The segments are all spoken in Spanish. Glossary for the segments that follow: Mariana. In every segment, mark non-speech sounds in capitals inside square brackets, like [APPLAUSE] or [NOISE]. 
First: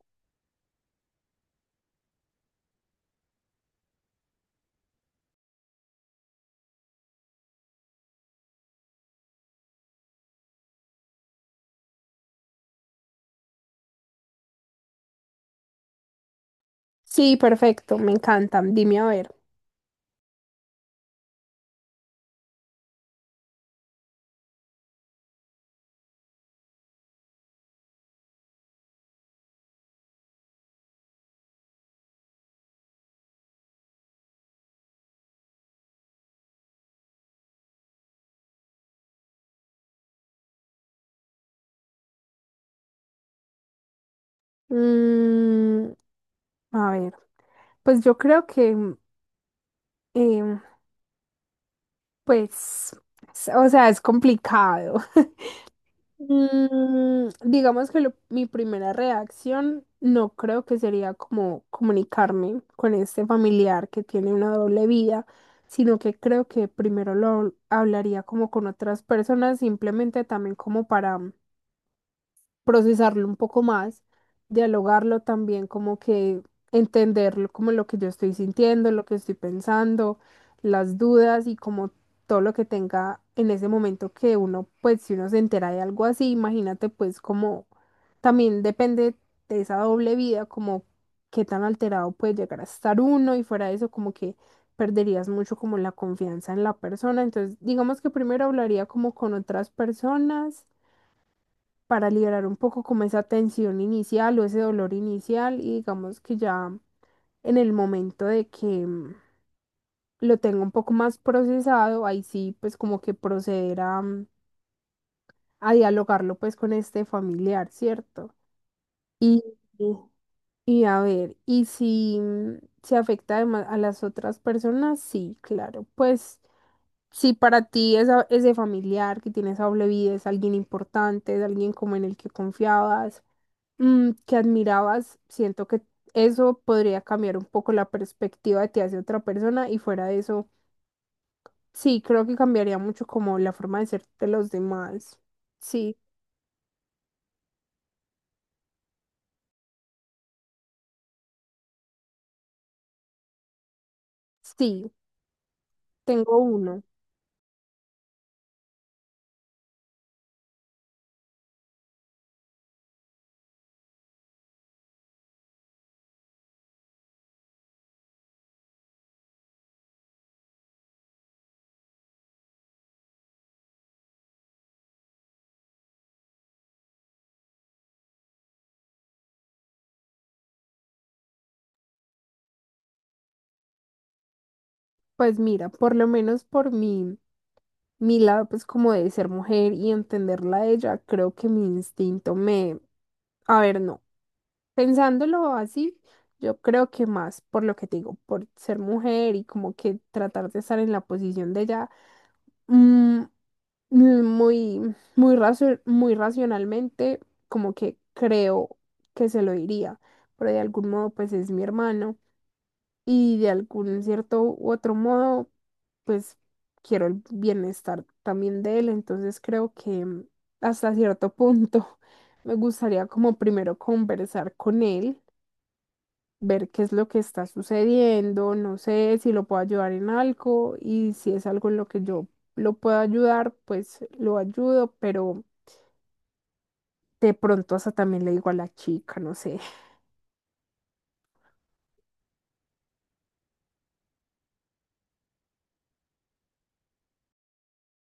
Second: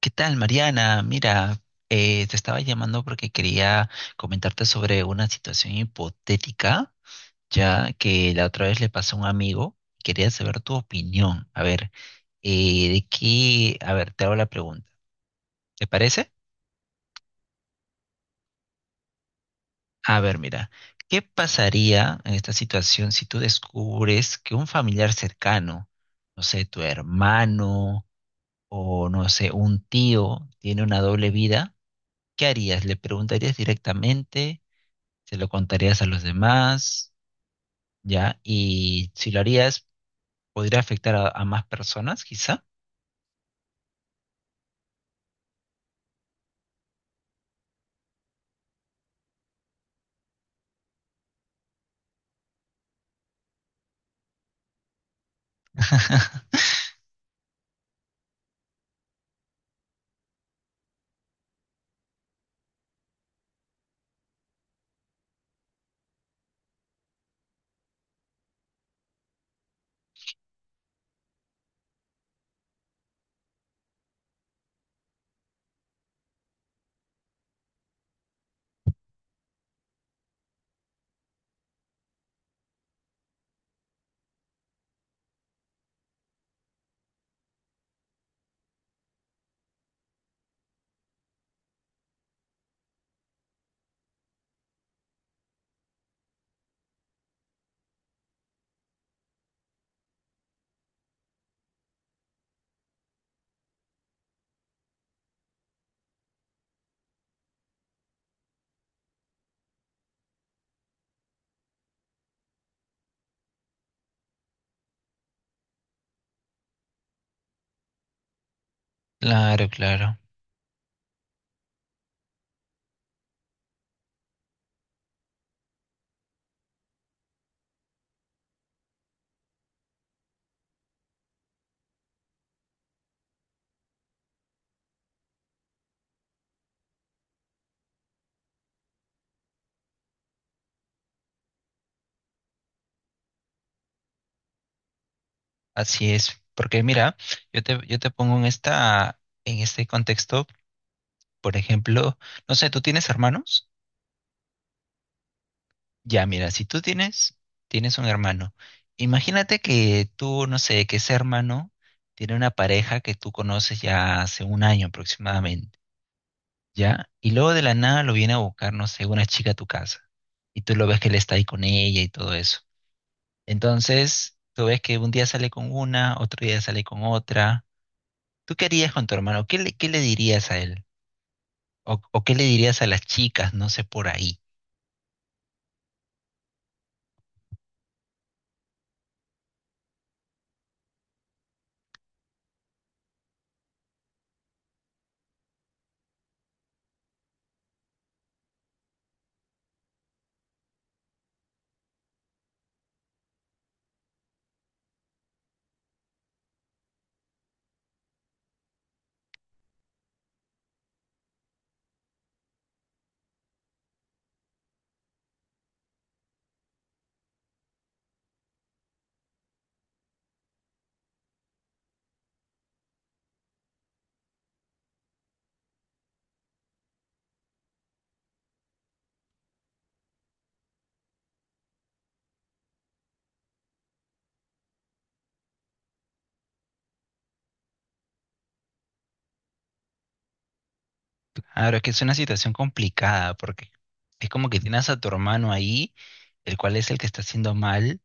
¿Qué tal, Mariana? Mira, te estaba llamando porque quería comentarte sobre una situación hipotética, ya que la otra vez le pasó a un amigo. Quería saber tu opinión. A ver, de qué, a ver, te hago la pregunta. ¿Te parece? Sí, perfecto, me encantan. Dime a ver. A ver, mira, ¿qué pasaría en esta situación si tú descubres que un familiar cercano, no sé, tu hermano o no sé, un tío tiene una doble vida? ¿Qué harías? ¿Le preguntarías directamente? ¿Se lo contarías a los demás, ya? Y si lo harías, podría afectar a más personas, quizá. Mm, a ver, pues yo creo que, em, pues, o sea, es complicado. [LAUGHS] [LAUGHS] Mm, digamos que mi primera reacción no creo que sería como comunicarme con este familiar que tiene una doble vida, sino que creo que primero lo hablaría como con otras personas, simplemente también como para procesarlo un poco más, dialogarlo también, como que entenderlo, como lo que yo estoy sintiendo, lo que estoy pensando, las dudas y como todo lo que tenga en ese momento que uno, pues si uno se entera de algo así, imagínate pues como también depende de esa doble vida, como qué tan alterado puede llegar a estar uno y fuera de eso como que perderías mucho como la confianza en la persona. Entonces, digamos que primero hablaría como con otras personas para liberar un poco como esa tensión inicial o ese dolor inicial y digamos que ya en el momento de que lo tenga un poco más procesado, ahí sí pues como que proceder a, a dialogarlo pues con este familiar, ¿cierto? Y, Claro, y claro, a ver, y si se afecta además a las otras personas, sí, claro, pues... Si para ti ese familiar que tiene esa doble vida es alguien importante, es alguien como en el que confiabas, que admirabas, siento que eso podría cambiar un poco la perspectiva de ti hacia otra persona y fuera de eso, sí, creo que cambiaría mucho como la forma de ser de los demás. Sí, así es. Porque mira, yo te pongo en esta, en este contexto, por ejemplo, no sé, ¿tú tienes hermanos? sí, Ya, tengo mira, si tú uno. tienes, tienes un hermano. Imagínate que tú, no sé, que ese hermano tiene una pareja que tú conoces ya hace un año aproximadamente, ¿ya? Y luego de la nada lo viene a buscar, no sé, una chica a tu casa. Y tú lo ves que él está ahí con ella y todo eso. Entonces, tú ves que un día sale con una, otro día sale con otra. ¿Tú qué harías con tu hermano? Qué le dirías a él? O qué le dirías a las chicas, no sé, por ahí? Pues mira, por lo menos por mi lado, pues como de ser mujer y entenderla a ella, creo que mi instinto me... A ver, no. Pensándolo así, yo creo que más por lo que te digo, por ser mujer y como que tratar de estar en la posición de ella, mm, muy, muy, muy racionalmente, como que creo que se lo diría, pero de algún modo pues es mi hermano y de algún cierto u otro modo pues quiero el bienestar también de él, entonces creo que hasta cierto punto [LAUGHS] me gustaría como primero conversar con él, ver qué es lo que está sucediendo, no sé si lo puedo ayudar en algo y si es algo en lo que yo lo puedo ayudar, pues lo ayudo, pero de pronto hasta también le digo a la chica, no sé. Ahora es que es una situación complicada porque es como que tienes a tu hermano ahí, el cual es el que está haciendo mal,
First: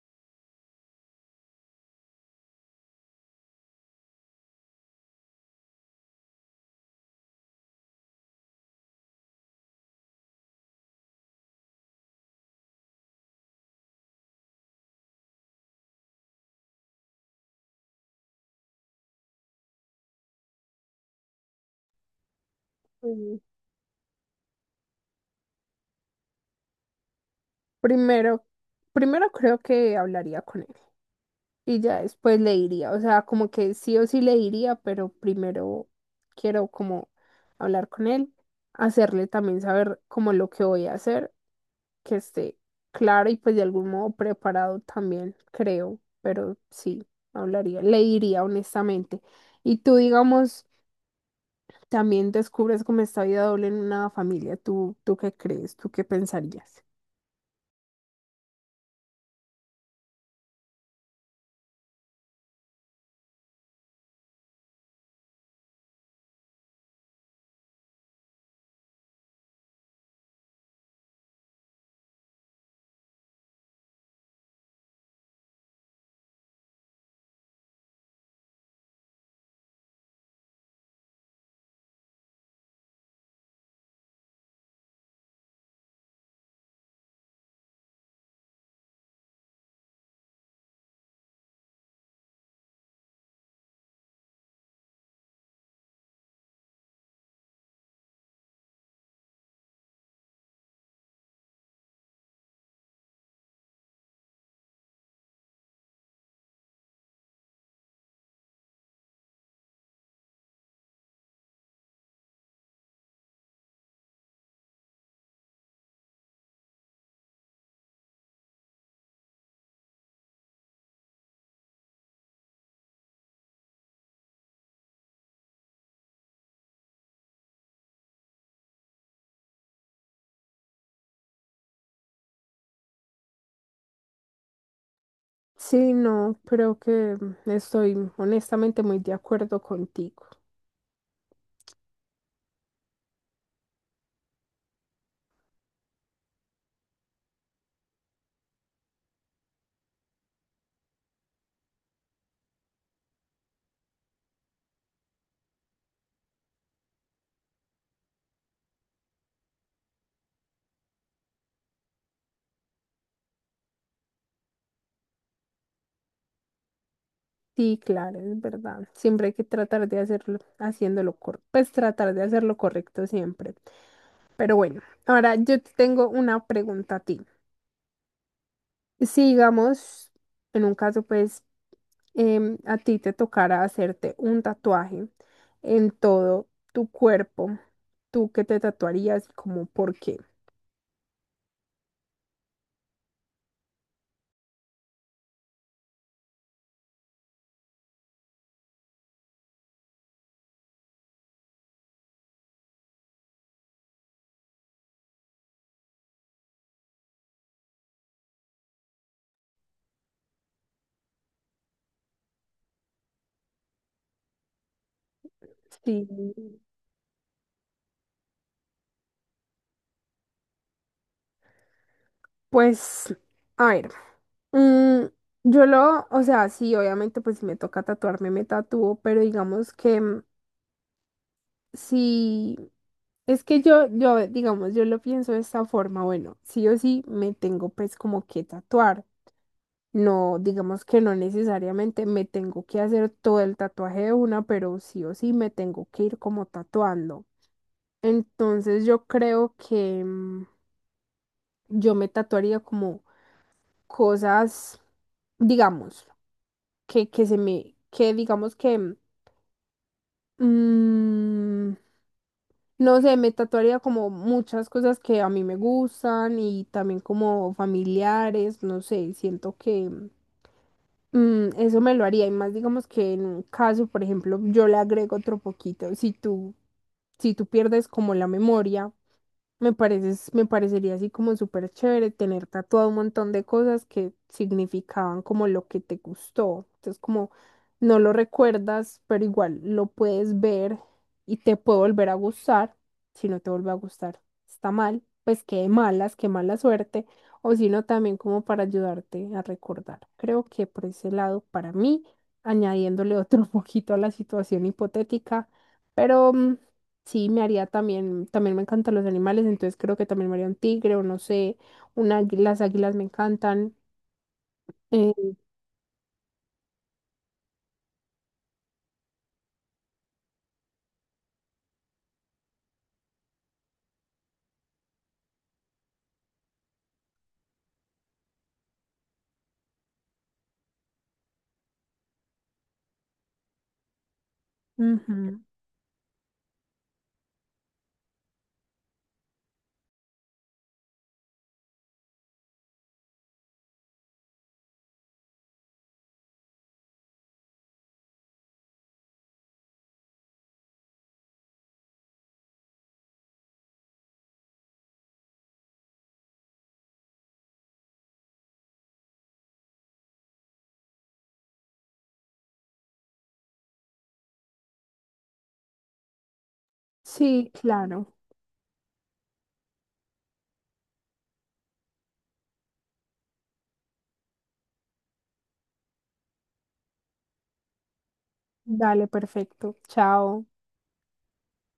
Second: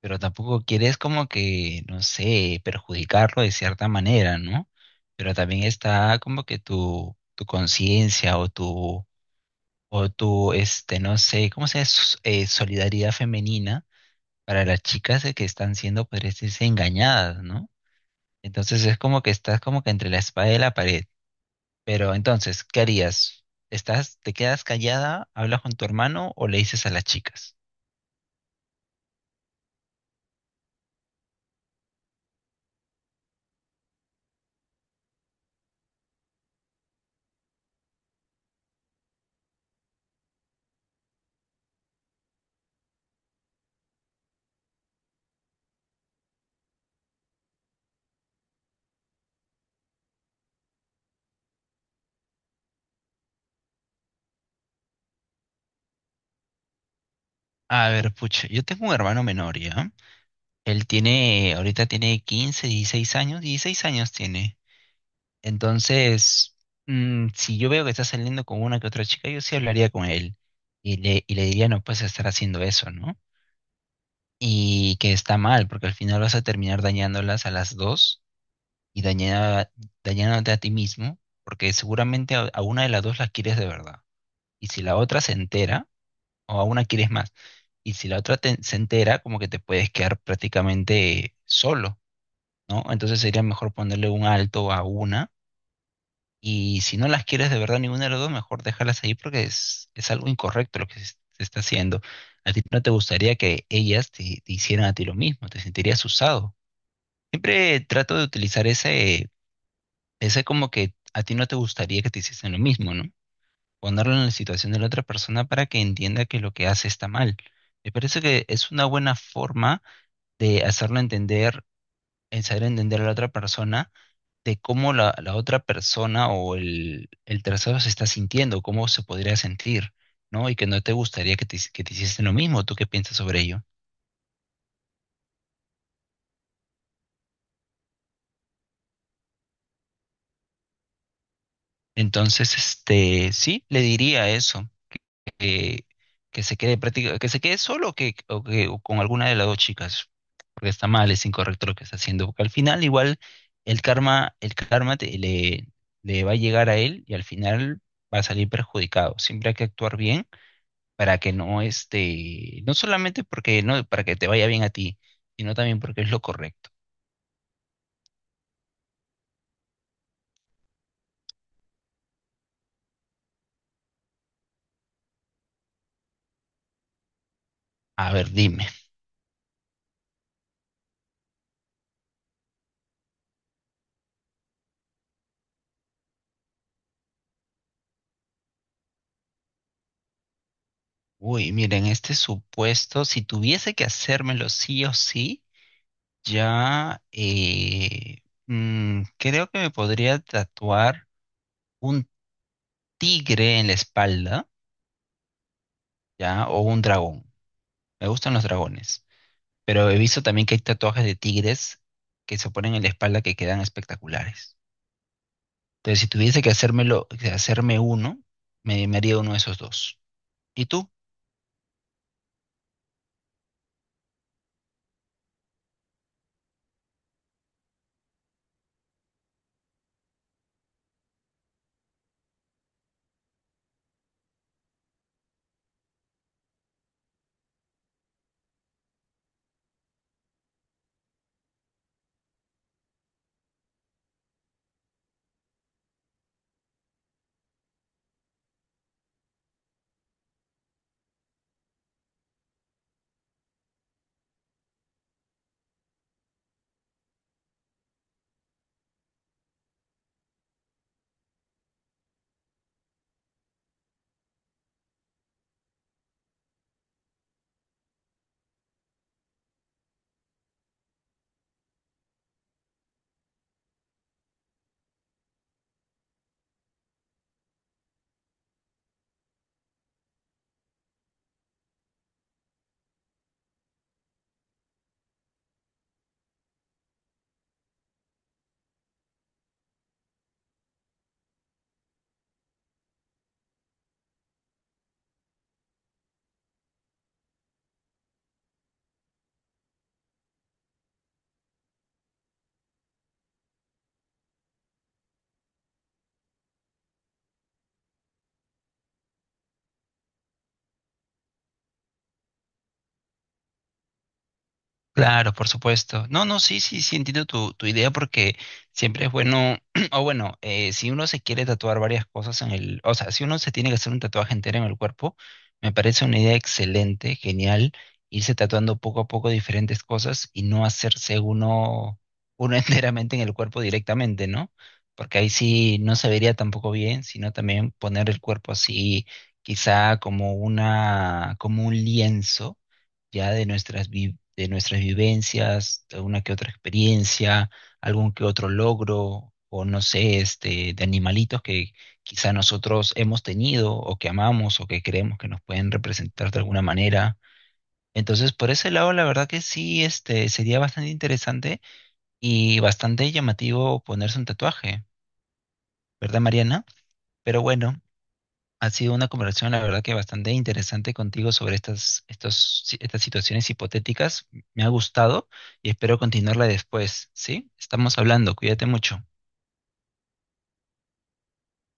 pero tampoco quieres como que, no sé, perjudicarlo de cierta manera, ¿no? Pero también está como que tu conciencia o tu, este, no sé, ¿cómo se llama? Solidaridad femenina para las chicas, que están siendo, pues, engañadas, ¿no? Entonces es como que estás como que entre la espada y la pared. Pero entonces, ¿qué Mm, harías? ¿Estás, te quedas callada, hablas con tu hermano o le dices a las chicas? Primero, primero creo que hablaría con él y ya después le diría, o sea, como que sí o sí le diría, pero primero quiero como hablar con él, hacerle también saber como lo que voy a hacer, que esté clara y pues de algún modo preparado también, creo, pero sí, hablaría, le diría honestamente. Y tú, digamos, también descubres como esta vida doble en una familia, ¿tú, tú qué crees? ¿Tú qué pensarías? A ver, pucha, yo tengo un hermano menor, ¿ya? Él tiene, ahorita tiene 15, 16 años, 16 años tiene. Entonces, si yo veo que está saliendo con una que otra chica, yo sí hablaría con él y y le diría: no puedes estar haciendo eso, ¿no? Y que está mal, porque al final vas a terminar dañándolas a las dos y dañándote a ti mismo, porque seguramente a una de las dos las quieres de verdad. Y si la otra se entera, o a una quieres más, y si la otra se entera, como que te puedes quedar prácticamente solo, ¿no? Entonces sería mejor ponerle un alto a una, y si no las quieres de verdad ninguna de las dos, mejor déjalas ahí porque es algo incorrecto lo que se está haciendo. A ti no te gustaría que ellas te hicieran a ti lo mismo, te sentirías usado. Siempre trato de utilizar ese como que a ti no te gustaría que te hiciesen lo mismo, ¿no? Ponerlo en la situación de la otra persona para que entienda que lo que hace está mal. Me parece que es una buena forma de hacerlo entender, en saber entender a la otra persona de cómo la otra persona o el tercero se está sintiendo, cómo se podría sentir, ¿no? Y que no te gustaría que que te hiciesen lo mismo. ¿Tú qué piensas sobre ello? Sí, no, creo que estoy honestamente muy de acuerdo contigo. Entonces, este, sí, le diría eso. que, que se quede práctica, que se quede solo o que o con alguna de las dos chicas, porque está mal, es incorrecto lo que está haciendo, porque al final igual el karma le va a llegar a él y al final va a salir perjudicado. Siempre hay que actuar bien para que no solamente porque no, para que te vaya bien a ti, sino también porque es lo correcto. Sí, claro, es verdad. Siempre hay que tratar de hacerlo, haciéndolo correcto, pues tratar de hacerlo correcto siempre. Pero bueno, ahora yo te tengo una pregunta a ti. A ver, dime. Si digamos, en un caso, pues, a ti te tocara hacerte un tatuaje en todo tu cuerpo, ¿tú qué te tatuarías y como por qué? Uy, miren, este supuesto, si tuviese que hacérmelo sí o sí, ya, creo que me podría tatuar un tigre en la espalda, ya, o un dragón. Me gustan los dragones, pero he visto también que hay tatuajes de tigres que se ponen en la espalda que quedan espectaculares. Entonces, Sí, si tuviese que hacérmelo, que hacerme uno, me haría uno de esos dos. ¿Y tú? pues, a ver, mm, yo lo, o sea, sí, obviamente, pues si me toca tatuarme, me tatúo, pero digamos que si, es que yo, digamos, yo lo pienso de esta forma, bueno, sí o sí, me tengo pues como que tatuar. No, digamos que no necesariamente me tengo que hacer todo el tatuaje de una, pero sí o sí me tengo que ir como tatuando. Entonces yo creo que yo me tatuaría como cosas, digamos, que se me, que digamos que, mm, no sé, me tatuaría como muchas cosas que a mí me gustan y también como familiares, no sé, siento que... Mm, eso me lo haría y más digamos que en un caso, por ejemplo, yo le agrego otro poquito. Si tú pierdes como la memoria, me parece, me parecería así como súper chévere tener tatuado un montón de cosas que significaban como lo que te gustó. Entonces, como no lo recuerdas, pero igual lo puedes ver y te puede volver a gustar. Si no te vuelve a gustar, está mal. Pues qué malas, qué mala suerte. O si no, también como para ayudarte a recordar. Creo que por ese lado, para mí, añadiéndole otro [LAUGHS] poquito a la situación hipotética, pero. mm, Sí, me haría también, también me encantan los animales, entonces creo que también me haría un tigre o no sé, un águila, las águilas me encantan. Claro, eh, por supuesto. No, no, sí, sí, sí, entiendo tu idea porque siempre es bueno, [CLEARS THROAT] o bueno, si uno se quiere tatuar varias cosas en el, o sea, si uno se tiene que hacer un tatuaje entero en el cuerpo, me parece una idea excelente, genial, irse tatuando poco a poco diferentes cosas y no hacerse uno, uno [LAUGHS] enteramente en el cuerpo directamente, ¿no? Porque ahí ujú. sí no se vería tampoco bien, sino también poner el cuerpo así, quizá como una, como un lienzo ya de de nuestras vivencias, alguna que otra experiencia, algún que otro logro, o no sé, este, de animalitos que quizá nosotros hemos tenido o que amamos o que creemos que nos pueden representar de alguna manera. Entonces, por ese lado, la verdad que sí, este, sería bastante interesante y bastante llamativo ponerse un tatuaje, ¿verdad, Mariana? Pero Sí, bueno, claro. ha sido una conversación, la verdad, que bastante interesante contigo sobre estas, estos, si- estas situaciones hipotéticas. Me ha gustado y espero continuarla después, ¿sí? Estamos hablando, cuídate mucho. Dale, perfecto. Chao.